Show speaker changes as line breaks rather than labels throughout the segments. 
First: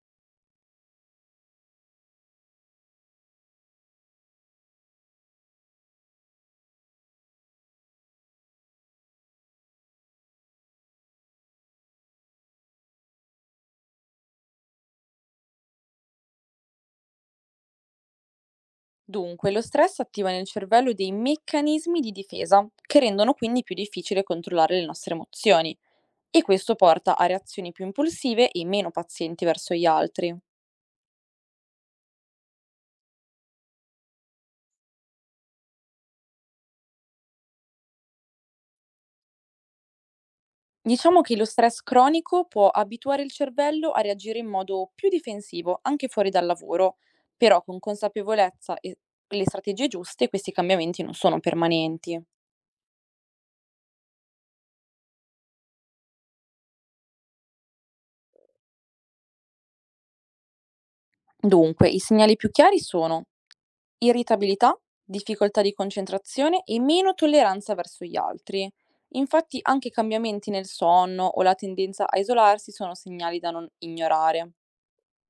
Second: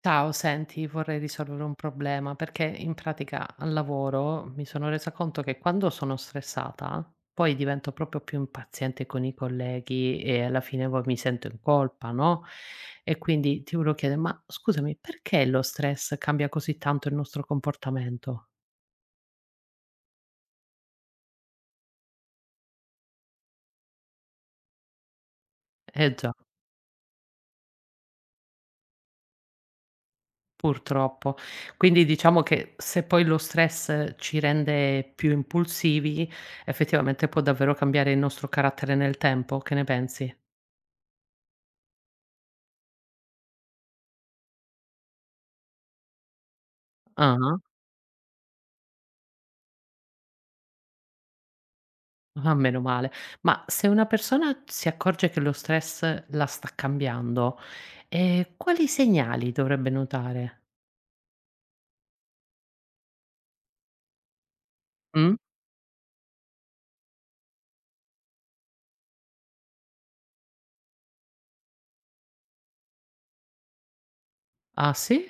Ciao, senti, vorrei risolvere un problema perché in pratica al lavoro mi sono resa conto che quando sono stressata poi divento proprio più impaziente con i colleghi e alla fine poi mi sento in colpa, no? E quindi ti volevo chiedere, ma scusami, perché lo stress cambia così tanto il nostro comportamento?
Dunque, lo stress attiva nel cervello dei meccanismi di difesa che rendono quindi più difficile controllare le nostre emozioni
Eh già,
e questo porta a reazioni più impulsive e meno pazienti verso gli altri.
purtroppo. Quindi diciamo che se poi lo stress ci rende più impulsivi, effettivamente può davvero cambiare il nostro carattere nel tempo, che ne pensi?
Diciamo che lo stress cronico può abituare il cervello a reagire in modo più difensivo anche fuori dal lavoro,
Ah.
però con consapevolezza e le strategie giuste questi cambiamenti non sono permanenti.
Ah, meno male. Ma se una persona si accorge che lo stress la sta cambiando, quali segnali dovrebbe notare?
Dunque, i segnali più chiari sono irritabilità,
Mh.
difficoltà di concentrazione e meno tolleranza verso gli altri. Infatti anche cambiamenti nel sonno o la tendenza a isolarsi sono segnali da non ignorare.
Ah, sì?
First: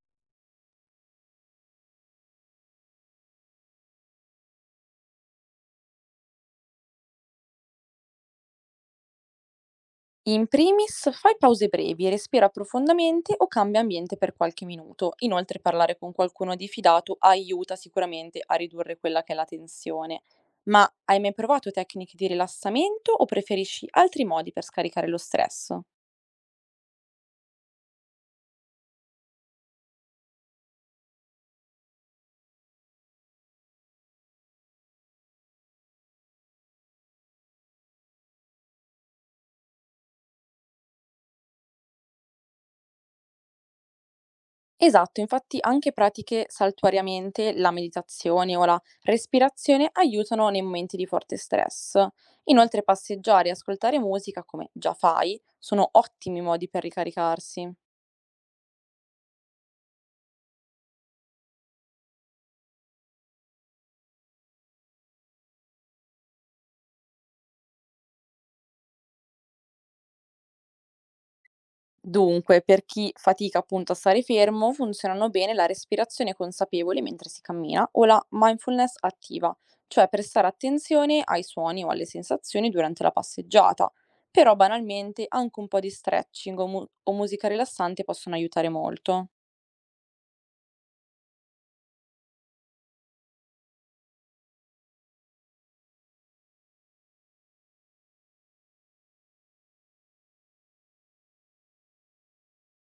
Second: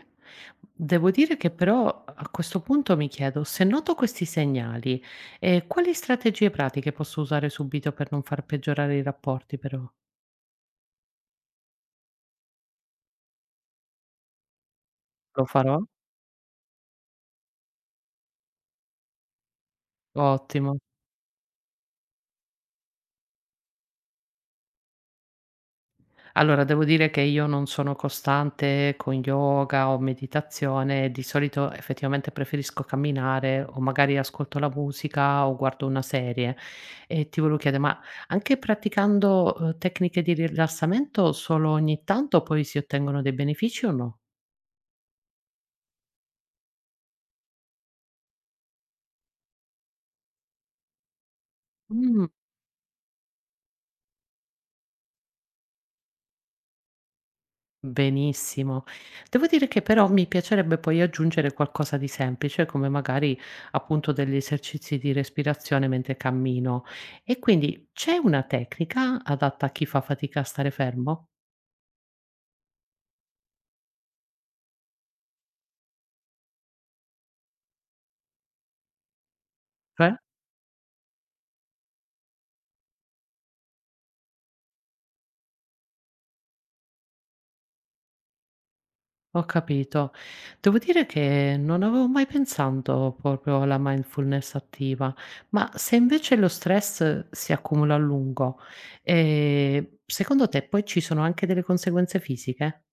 Devo dire che però a questo punto mi chiedo: se noto questi segnali, quali strategie pratiche posso usare subito per non far peggiorare i rapporti però?
In primis, fai pause brevi, respira profondamente o cambia ambiente per qualche minuto.
Lo
Inoltre
farò?
parlare con qualcuno di fidato aiuta sicuramente a ridurre quella che è la tensione.
Ottimo.
Ma hai mai provato tecniche di rilassamento o preferisci altri modi per scaricare lo stress?
Allora, devo dire che io non sono costante con yoga o meditazione, di solito effettivamente preferisco camminare o magari ascolto la musica o guardo una serie. E ti volevo chiedere, ma anche praticando, tecniche di rilassamento solo ogni tanto poi si ottengono dei benefici o no?
Esatto, infatti anche pratiche saltuariamente, la meditazione o la respirazione aiutano nei momenti di forte stress. Inoltre passeggiare e ascoltare musica, come già fai, sono ottimi modi per ricaricarsi.
Benissimo. Devo dire che però mi piacerebbe poi aggiungere qualcosa di semplice, come magari appunto degli esercizi di respirazione mentre cammino. E quindi c'è una tecnica adatta a chi fa fatica a stare fermo?
Dunque, per chi fatica appunto a stare fermo, funzionano bene la respirazione consapevole mentre si cammina o la mindfulness attiva, cioè
Cioè?
prestare attenzione ai suoni o alle sensazioni durante la passeggiata. Però banalmente anche un po' di stretching o, o musica rilassante possono aiutare molto.
Ho capito. Devo dire che non avevo mai pensato proprio alla mindfulness attiva, ma se invece lo stress si accumula a lungo, secondo te poi ci sono anche delle conseguenze fisiche?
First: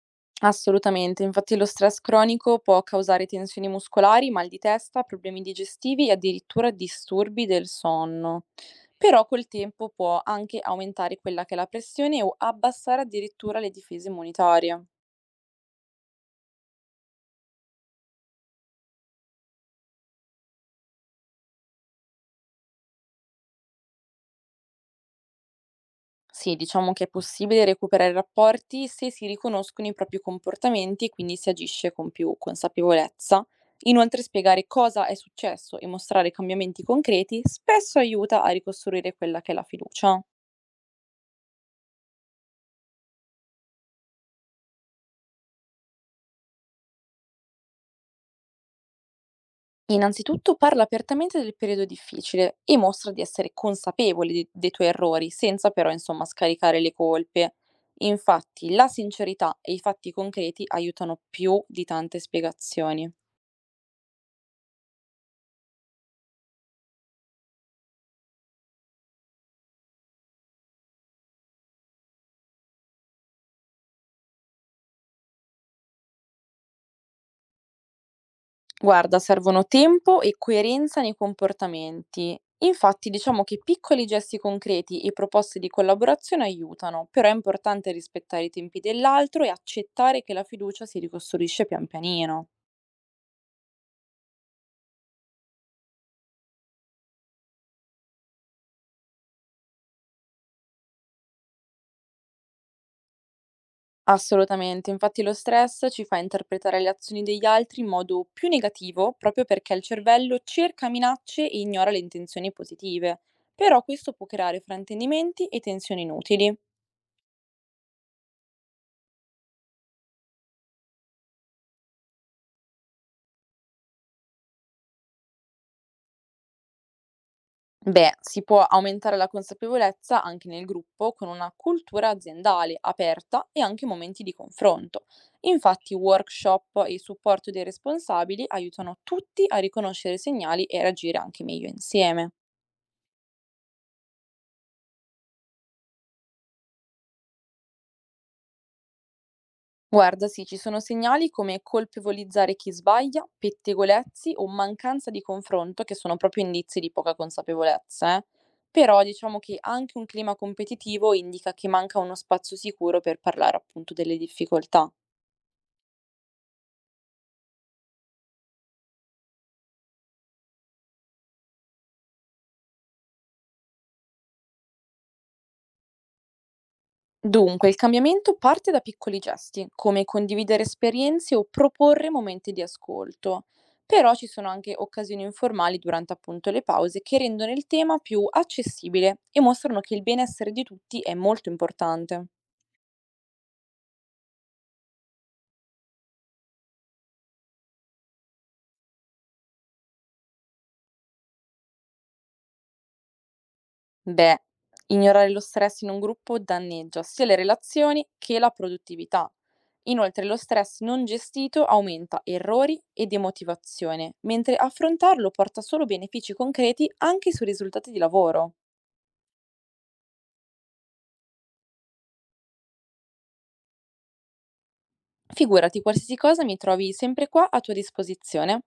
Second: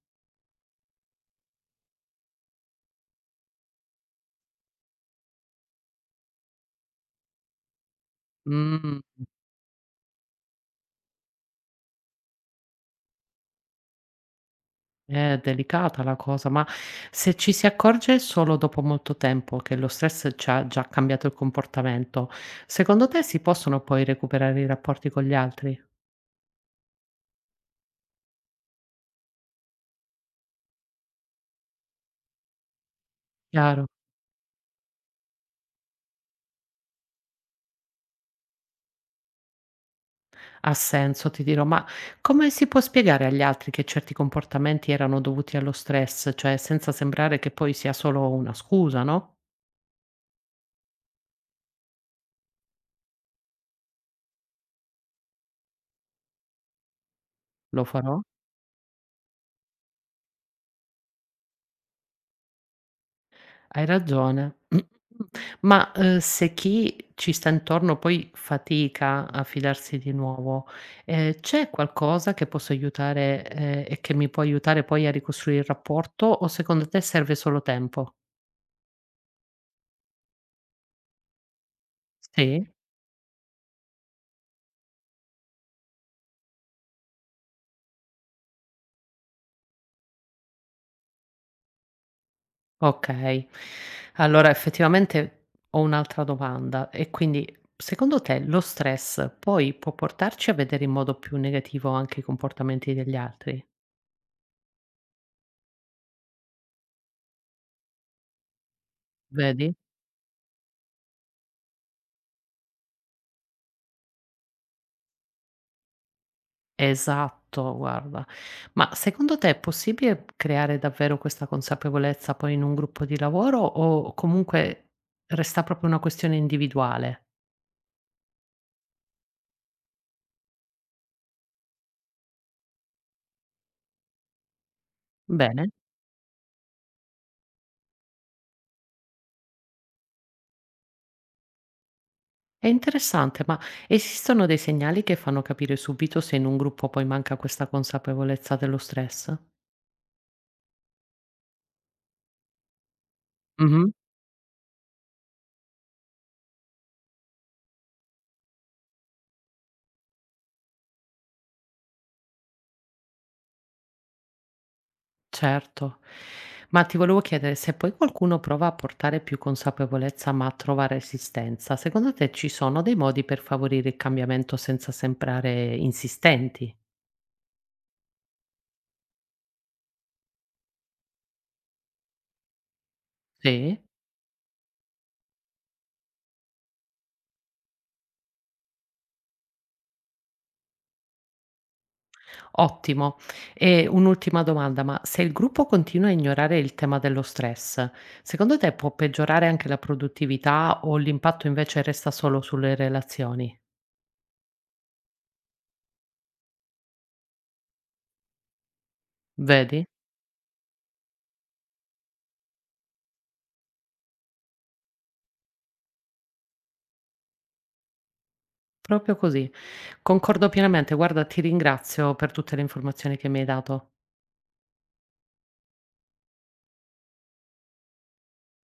Assolutamente, infatti lo stress cronico può causare tensioni muscolari, mal di testa, problemi digestivi e addirittura disturbi del sonno.
Mm.
Però col tempo può anche aumentare quella che è la pressione o abbassare addirittura le difese immunitarie.
È delicata la cosa, ma se ci si accorge solo dopo molto tempo che lo stress ci ha già cambiato il comportamento, secondo te si possono poi recuperare i rapporti con gli altri?
Sì, diciamo che è possibile recuperare rapporti se si riconoscono i propri comportamenti e quindi si agisce con più consapevolezza.
Chiaro,
Inoltre spiegare cosa è successo e mostrare cambiamenti concreti spesso aiuta a ricostruire quella che è la fiducia.
ha senso, ti dirò, ma come si può spiegare agli altri che certi comportamenti erano dovuti allo stress, cioè senza sembrare che poi sia solo una scusa, no?
Innanzitutto parla apertamente del periodo difficile e mostra di essere consapevole dei tuoi errori, senza però, insomma, scaricare le colpe.
Lo farò?
Infatti, la sincerità e i fatti concreti aiutano più di tante spiegazioni.
Hai ragione. Ma, se chi ci sta intorno poi fatica a fidarsi di nuovo, c'è qualcosa che posso aiutare e che mi può aiutare poi a ricostruire il rapporto o secondo te serve solo tempo?
Guarda, servono tempo e coerenza nei comportamenti.
Sì?
Infatti, diciamo che piccoli gesti concreti e proposte di collaborazione aiutano, però è importante rispettare i tempi dell'altro e accettare che la fiducia si ricostruisce pian pianino.
Okay. Allora effettivamente ho un'altra domanda e quindi secondo te lo stress poi può portarci a vedere in modo più negativo anche i comportamenti degli altri?
Assolutamente, infatti lo stress ci fa interpretare le azioni degli altri in modo più negativo, proprio perché
Vedi?
il cervello cerca minacce e ignora le intenzioni positive. Però questo può creare fraintendimenti e tensioni inutili.
Esatto, guarda. Ma secondo te è possibile creare davvero questa consapevolezza poi in un gruppo di lavoro o comunque resta proprio una questione individuale?
Beh, si può aumentare la consapevolezza anche nel gruppo con una cultura aziendale aperta e anche momenti di confronto.
Bene,
Infatti, workshop e il supporto dei responsabili aiutano tutti a riconoscere i segnali e reagire anche meglio insieme.
è interessante, ma esistono dei segnali che fanno capire subito se in un gruppo poi manca questa consapevolezza dello stress?
Guarda, sì, ci sono segnali come colpevolizzare chi sbaglia,
Mhm.
pettegolezzi o mancanza di confronto che sono proprio indizi di poca consapevolezza, eh. Però diciamo che anche un clima competitivo indica che manca uno spazio sicuro per parlare appunto delle difficoltà.
Certo. Ma ti volevo chiedere, se poi qualcuno prova a portare più consapevolezza ma trova resistenza, secondo te ci sono dei modi per favorire il cambiamento senza sembrare insistenti?
Dunque, il cambiamento parte da piccoli gesti, come condividere esperienze o proporre momenti di ascolto.
Sì?
Però ci sono anche occasioni informali durante appunto le pause che rendono il tema più accessibile e mostrano che il benessere di tutti è molto importante.
Ottimo. E un'ultima domanda, ma se il gruppo continua a ignorare il tema dello stress, secondo te può peggiorare anche la produttività o l'impatto invece resta solo sulle relazioni?
Beh, ignorare lo stress in un gruppo danneggia sia le relazioni che la produttività.
Vedi?
Inoltre lo stress non gestito aumenta errori e demotivazione, mentre affrontarlo porta solo benefici concreti anche sui risultati di lavoro.
Proprio così. Concordo pienamente. Guarda, ti ringrazio per tutte le informazioni che mi hai dato.
Figurati, qualsiasi cosa mi trovi sempre qua a tua disposizione.